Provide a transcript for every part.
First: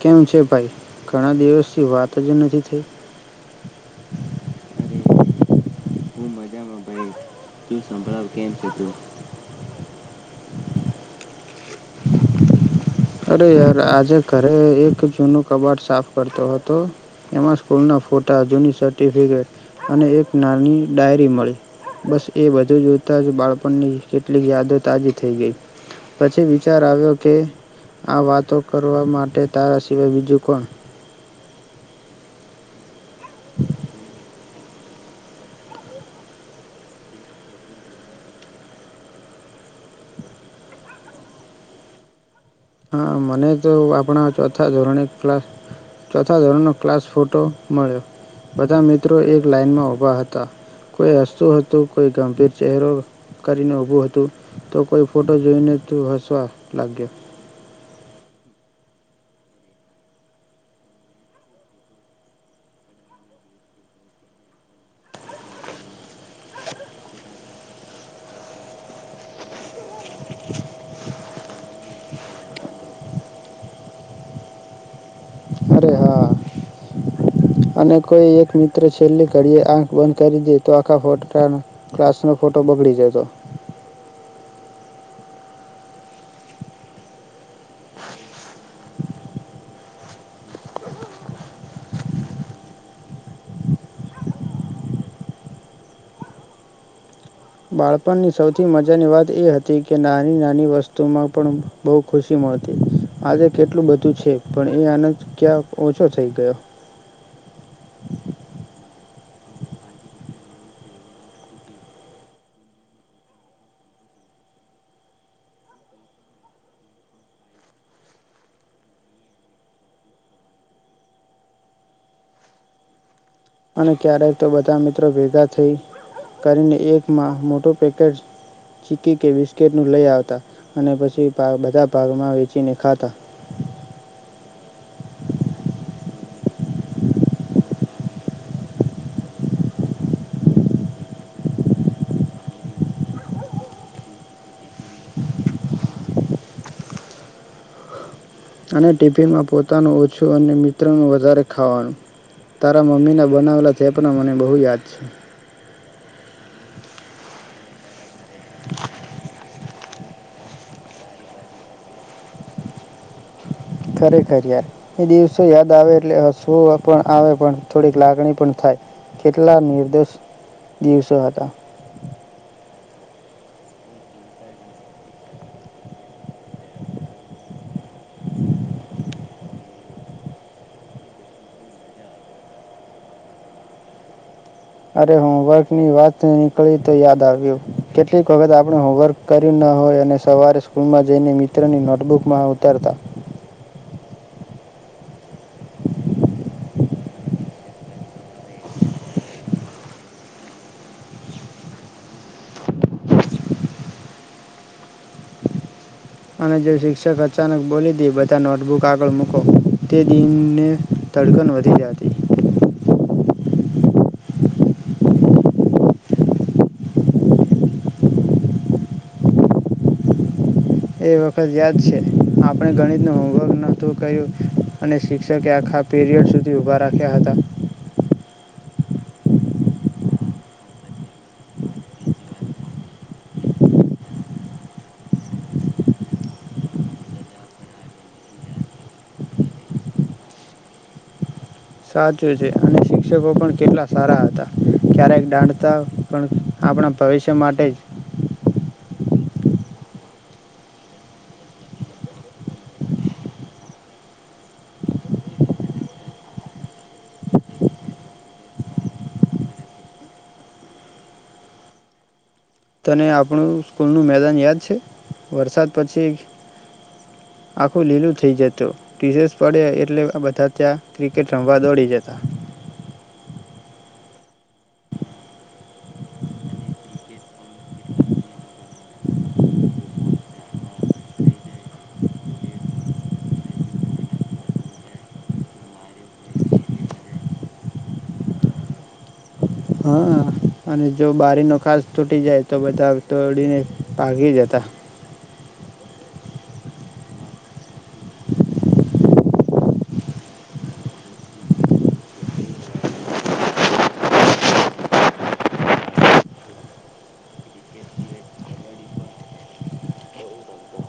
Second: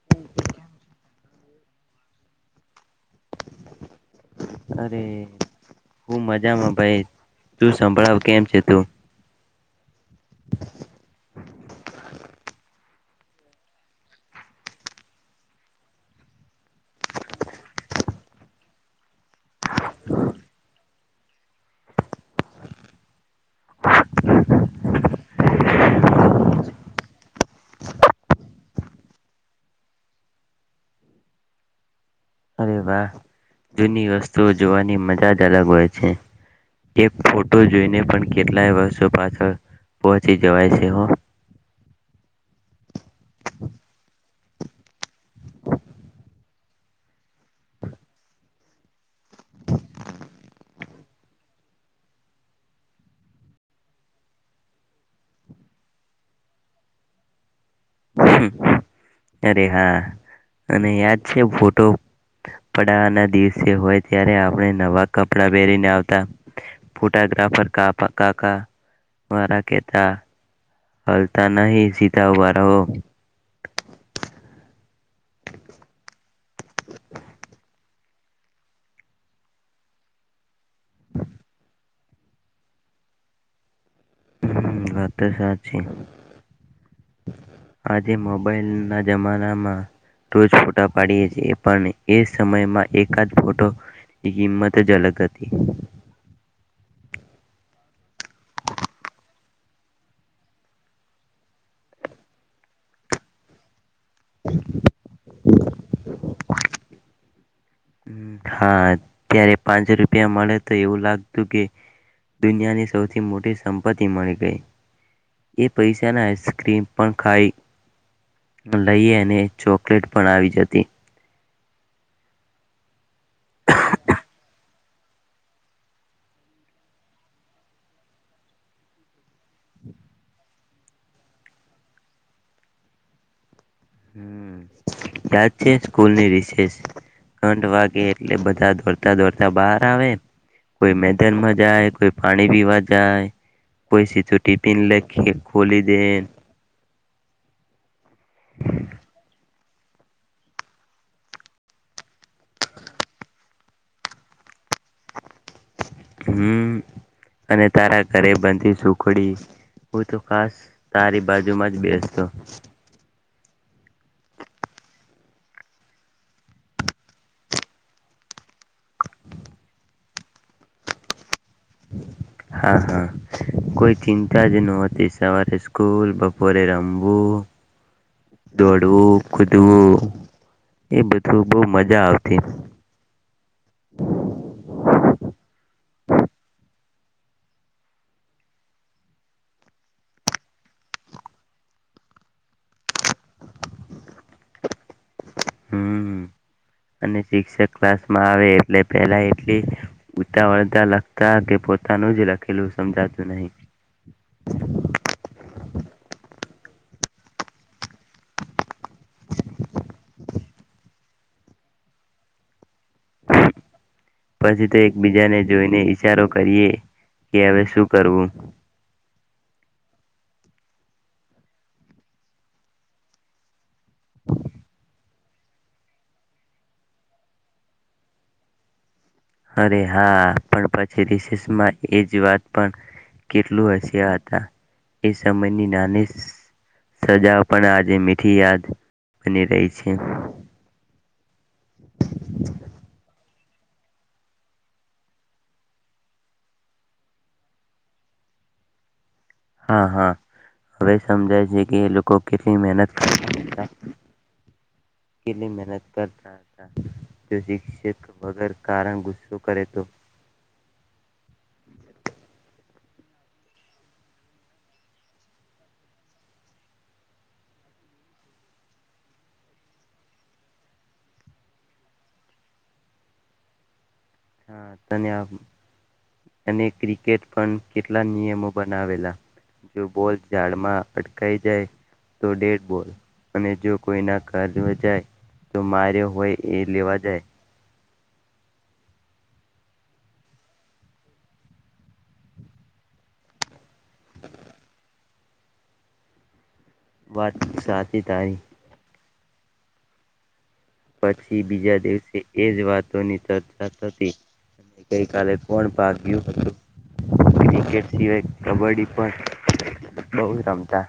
કેમ છે ભાઈ? ઘણા દિવસ પછી વાત જ નથી થઈ? [unintelligible] હું મજામાં ભાઈ તું સંભળાવ કેમ છે તું? અરે યાર આજે ઘરે એક જૂનું કબાટ સાફ કરતો હતો, એમાં સ્કૂલના ફોટા જૂની સર્ટિફિકેટ, અને એક નાની ડાયરી મળી, બસ એ બધું જોતા જ બાળપણની કેટલીક યાદ તાજી થઈ, ગઈ પછી વિચાર આવ્યો કે આ વાતો કરવા માટે તારા સિવાય બીજું કોણ. અરે વાહ જૂની વસ્તુઓ જોવાની મજા જ અલગ હોય છે, એક ફોટો જોઈને પણ કેટલાય વર્ષો પાછળ પહોચી જવાય છે. હા, મને તો આપણા ચોધ થા ધોરણે ક્લાસ ચોથા ધોરણનો ક્લાસ ફોટો મળ્યો, બધા મિત ત્રો એક લાઇનમાં ઊભા હતા. કોઈ હસતું હતું, કોઈ ગંભીર ચહેરો કરીને ઊભું હતું, તો કોઈ ફોટો જોઈને તું હસવા લાગ્યો. હ, અરે હા, અને યાદ છે ફોટો પડાવાના દિવસે હોય ત્યારે આપણે નવા કપડા પહેરીને આવતા, ફોટાગ્રાફર કાફા કાકા વારા કેતા હલતા નહી, સીધા ઉભા રહો. અરે હા. [unintelligible] અને કોઈ એક મિત્ર છેલ્લી ઘડીએ આંખ બંધ કરી દે. તો આખા ફોટાનું ક્લાસનો ખોટો બગડી જતો. હ વાત તો સાચી, આજે મોબાઈલના જમાનામાં રોજ ફોટા પાડીએ છીએ, પણ એ સમયમાં એકાદ ફોટોની કિંમત જ અલગ હતી. બાળપણની સૌથી મજાની વાત એ હતી, કે નાની નાની વસ્તુમાં પણ બહુ ખુશી મળતી, આજે કેટલું બધ તો છે, પણ એ આનંદ ક્યાં ઓછો છ થઈ ગયો. હા, ત્યારે પાન્સો રૂપિયા મલે તો એવું લાગતું કે, દુનિયાની સૌથી મોટી સંપત્તિ મળી ગઈ, એ પૈસાના આઈસક્રીમ પણ ખાઈ લઈ અને ચોકલેટ પણ આવી જતી. અને ક્યારેક તો બધા મિત્રો ભેગા થઈ, કરીને એકમાં મોટું પેકેજ ચીકી કે બિસ્કીિટનું લઈ આવતા, અને પછી બધા ભાગમાં વેચીને ખાતા. હમ યાદ છે સ્કૂલની રિસેસ, ઘંઠ વાગે એટલે બધા દોડતા દોડતા બહાર આવે, કોઈ મેદાનમાં જાય કોઈ પાણી પીવા જાય, કોઈ સીધું ટિફિન લઈ ખે ખોલી દેન. અને ટિફિનમાં પોતાનું ઓછું અને મિત્રનું વધારે ખાવાનું. તારા મમ્મીનાં બનાવેલા તે પણ મને બહુ યાદ છે. હમ અને તારા અરે બનતી સુખડી હું તો ખાસ તારી બાજુમાં જ બેસતો. ખરેખર યાર, એ દિવસો યાદ આવે એટલે હસવુંઅ પણ આવે પણ થોડીક લાગણી પણ થાય, કેટલા નિર્દોષ દિવસો હતા. હા હા, કોઈ ચિંતા જ નહોતી સવારે સ્કૂલ બપોરે રમવું, દોડવું, કુદવું એ બધું બહુ મજા આવતી. અરે હોમવર્કની વાત નીકળી તો યાદ આવ્યું, કેટલીક વખત આપણે હોમવર્ક કર્યું ના હોય અને સવારે સ્કૂલમાં જઈને મિત્રની નોટબુકમાં ઉતારતા. હમ. અને શિક્ષક ક્લાસ આવે એટલે પેલા એટલી તા વળગતા લખતા કે પોતાનું જ લખેલું સમજાતું નહી. અને જે શિક્ષક અચાનક બોલી દે બધા નોટબુક આગળ મૂકો, તે દિનને ધડકન વધી જાતી. પછી તો એકબીજાને જોઈને ઈશારો કરીએ કે હવે શું કરવું. એ વખત યાદ છે આપણે, ગણિતનું હોમવર્ક ના તું કહ્યું, અને શિક્ષ છેમ કે આખા પીરિયડ સુધી ઊભા રાખ્યા હતા. અરે હા, પણ પછી રિસેસમાં એજ વાત પણ, કેટલું હસ્યા હતા, એ સમયની નાની સ સજા પણ આજે મીઠી યાદ બની રહી છે. સાચું છે, અને શિક્ષકો પણ કેટલા સારા હતા, ક્યારેક દાંડતા પણ આપણા ભવિષ્ય માટે જ. હા હા, હવે સમજાય છે કે એ લોકો કેટલી મહેનત કરતા હતા, કેટલી મહેનત કરતા હતા, કે શિક્ષક વગર કારણ ગુસ્સો કરે તો તને આપણું સ્કૂલનું મેદાન યાદ છે, વરસાદ પછી આખું લીલું થઈ જતું, રીસેસ પડે એટલે બધા ત્યાં ક્રિકેટ રમવા દોડી જતા. હા, તને આમ અને ક્રિકેટ પણ કેટલા નિયમો બનાવેલા, જો બોલ ઝાડમાં અટકાઈ જાય તો ડેડ બોલ, અને જો કોઈના ઘરમાં જાય, તો માર્યો હોય એ લેવા જાય. હા અને જો બારીનો ખાસ તૂટી જાય તો બધા દોડીને ભાગી જતા. વાત સાત પછી બીજા દિવસે એજ વાતોની ચર્ચા થતી અને ગઈ કલે કોણ ભાગ્યું હતું ક્રિકેટ સિવાય કબડ્ડી પણ બહુ રમતા.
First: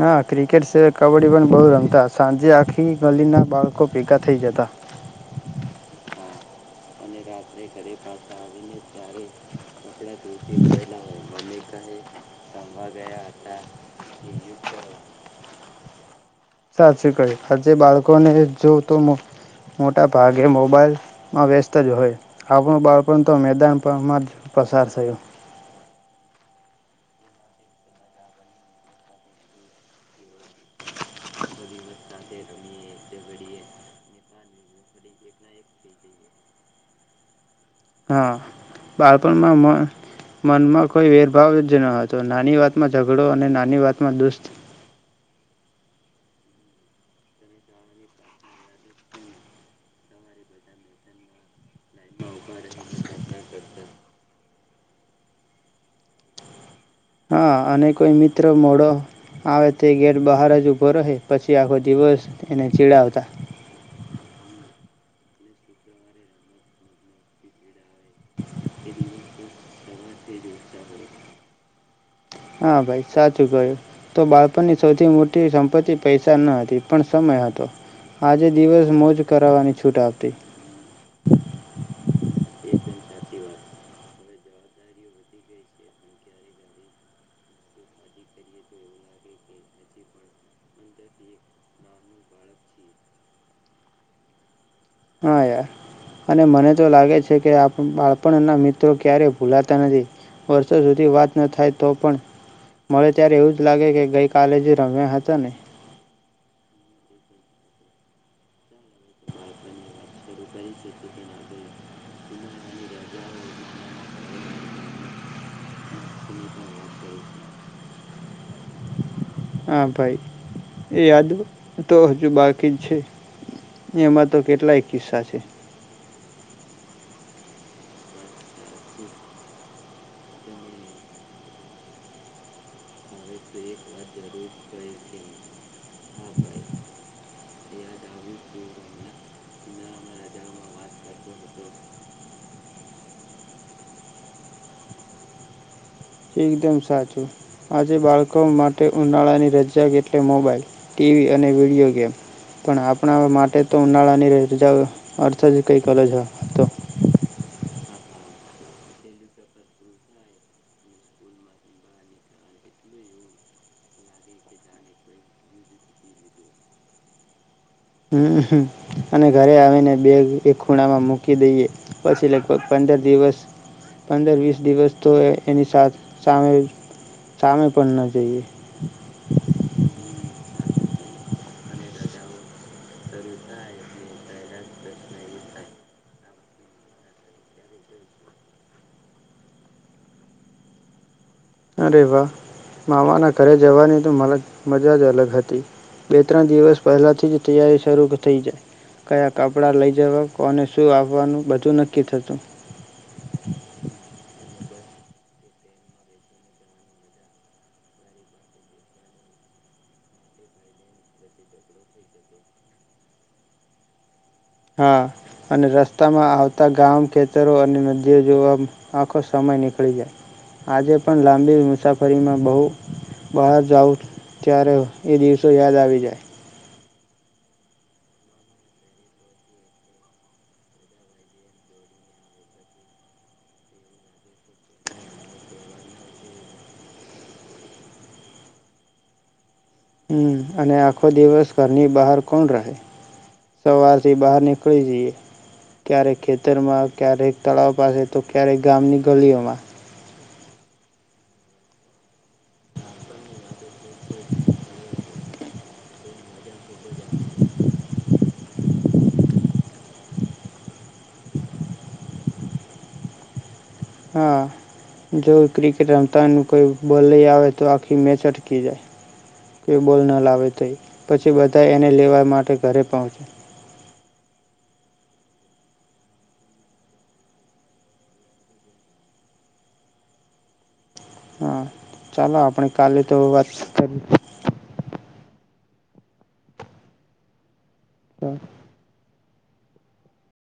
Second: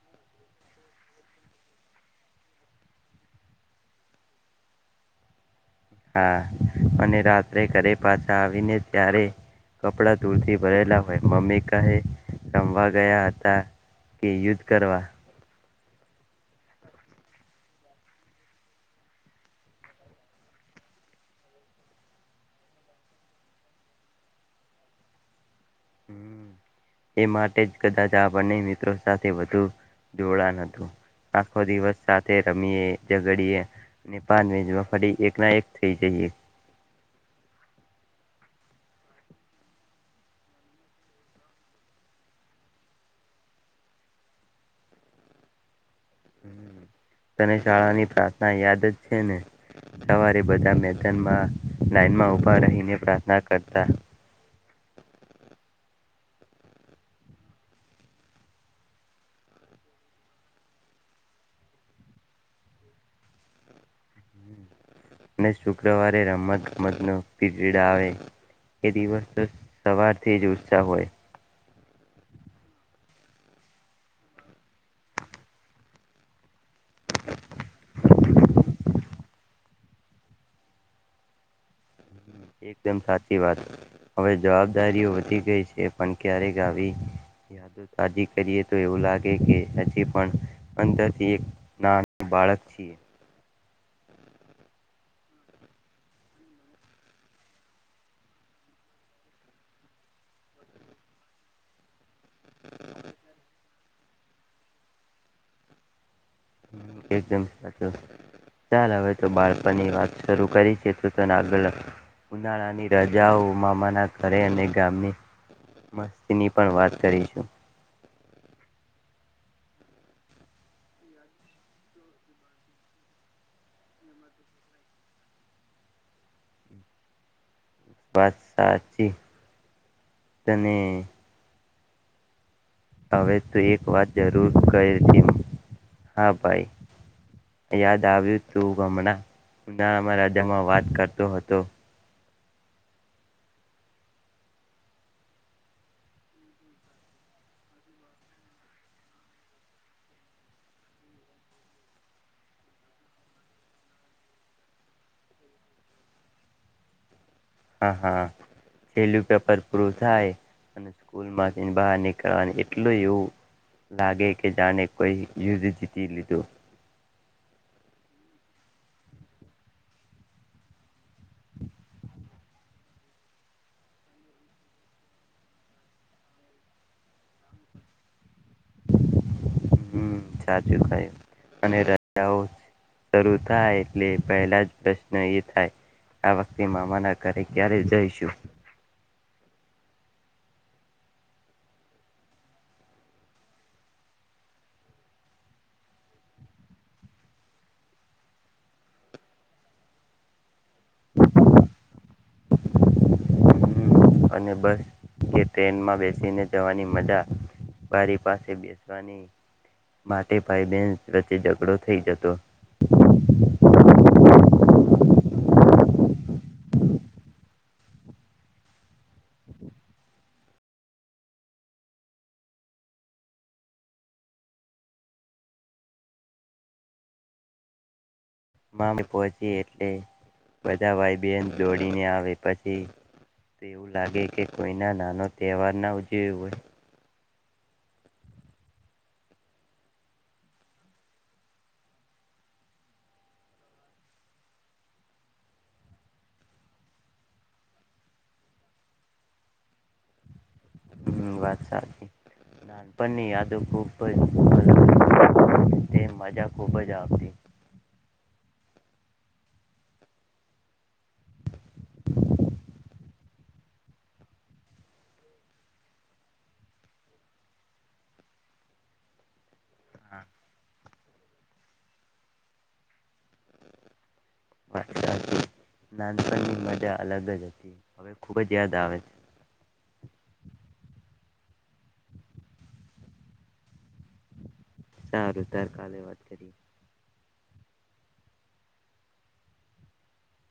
હા ક્રિકેટ સિવાય કબડ્ડી પણ બહુ રમતા સાંજે આખી ગલીના બાળકો ભેગા થઈ જતા. હા અને રાત રે ઘરે પાછા આવી ને ત્યારે કપડા દૂરથી ભરેલા હોય મમ્મી કાહે રમવા ગયા હતા કે યુદ્ધ કરવા. સાચી કયું. આજે બાળકોને જો તો મોટા ભાગે મોબાઈલમાં વ્યસ્ત જ હો. આપણું બાળપણ તો મેદાન પડ માં પસાર થયું. હમ્મ એ માટે જ કદાચ આપને મિત્રો સાથે વધુ જોડા ન હતું આખો દિવસ સાથે રમીએ ઝગડીએ પાન ને ફરી એકના એક થઈ જઈએ. હા બાળપણમાં મ-મનમાં કોઈ વેરભાવ જ ન હતો નાની વાતમાં ઝઘડો અને નાની વાતમાં દુસ્ત હમ્મ તને શાળાની પ્રાર્થના યાદ જ છે ને સવારે બધા મેદાનમાં લાઈન માં ઉભા રહીને પ્રાર્થના કરતા. હા અને કોઈ મિત્ર મોડો આવે તે ઘેટ બહાર જ ઊભો રહે પછી આખો દિવસ એને ચીડાવતા. અને શુક્રવારે રમતમત ગમત નો પીજે જા આવે એ દિવસ તો સવારથી જ ઉત્સાહ હોય. હા ભાઈ સાચું ક્યું. તો બાળપણની સૌથી મોટી સંપત્તિ પૈસા ન હતી પણ સમય હતો આજે દિવસ મોજ કરાવવાની છૂટ આવતી. એકદમ સાચી વાત. હવે જવાબદારીઓ વધી ગઈ છે પણ ક્યારેક આવી યાદ આ કરીએ તો એવું લાગે કે હજી પણ અંદરથી એક નાનું બાળક છીએ. હા યાર અને મને તો લાગે છે કે બાળપણના મિત્રો ક્યારેય ભૂલાતા નથી વર્ષો સુધી વાત ન થાય તો પણ મળે ત્યારે એવું જ લાગે કે ગઈ કાલે જ રમ્યા હતા ને. હમ્મ એકદમ સાચું ચાલ હવે તો બાળપણની વાત શરૂ કરી છે આગળ ઉનાળાની રાજાઓ મામાના ઘરે અને ગામની મસ્તીની પણ વાત કરીશું. હા ભાઈ એ યાદ તો હજુ બાકી જ છે. એમાં તો કેટલાય કિસ્સા છે. વાત સાચી. તને હવે તો એક વાત જરૂર કર દીમ હા ભાઈ. યાદ આવ્યું તું હમણાં ઉનામાં રાજામાં વાત કરતો હતો. એકદમ સાચું. આજે બાળકો માટે ઉનાળાની રજા એટલે મોબાઈલ ટીવી અને વિડિયો ગેમ પણ આપણા માટે તો ઉનાળાની રજા અર્થ જ કંઈક અલજ હતો. હા હા છેલું પેપર પ્રવ થાય અને સ્કૂલમાં બહાર નીકળવાનું એટલું એવું લાગે કે જાણે કોઈ યુધ જીતી લીધું હમ્મ અને ઘરે આવીને બેગ એક ખૂણામાં મુક કી દઈએ પછી લગભગ પંદર દિવસ પંદર વીસ દિવસ તો એની સાથ સામે સામે પણ ન જઈએ. હમ્મ. સાચું કયું તે. અને રજાઓ શરૂ થાય એટલે પહેલા જ પ્રશ્ન એ થાય આ વખતે મામાના ઘરે ક્યારે જઈશું. અરે વાહ મામાના ઘરે જવાની તો મલા મજા જ અલગ હતી બે ત્રણ દિવસ પહેલાથી જ તૈયારી શરૂ થઈ જાય કયા કપડા લઈ જવા કોને શું આપવાનું બધું નક્કી થતું. હમ્મ અને બર કે ટ્રેનમાં બેસીને જવાની મજા બારી પાસે બેસવાની માટે ભાઈ બહેન વચ્ચે ઝઘડો થઈ જતો. હા અને રસ્તામાં આવતા ગામ ખેતરો અને નદીઓ જોવા આખો સમય નીકળી જાય. આજે પણ લાંબી મુસાફરીમાં બહુ બહાર જાવં ત્યારે એ દિવસો યાદ આવી જાય. મામે પહોંચી એટલે બધા ભાઈ બહેન દોડીને આવે પછી તો એવું લાગે કે કોઈના નાનો તહેવાર ના ઉજવ્યો હોય. હમ્મ અને આખો દિવસ ઘરની બહાર કોણ રહે સવારથી બહાર નીકળી જઈએ ક્યારેક ખેતરમાં ક્યારેક તળાવ પાસે તો ક્યારેક ગામની ગલીઓમાં. હમ્મ વાત સાચી નાન પણ ની યાદો ખબ્બઈ હ તે મજા ખુબજ આવતી [inaudible] હા જો ક્રિકેટ રમતા કોઈ બોલ લઈ આવે તો આખી મેચ અટકી જાય કે બોલ ન લાવેતૈ પછી બધા એને લેવા માટે ઘરે પહોંચે નાનપણની મજા અલગ જ હતી હવે ખુબ જ યાદ આવે છે હા ચાલો આપણે કાલે તો વાત કરી સારું તાર કાલે વાત કરી તો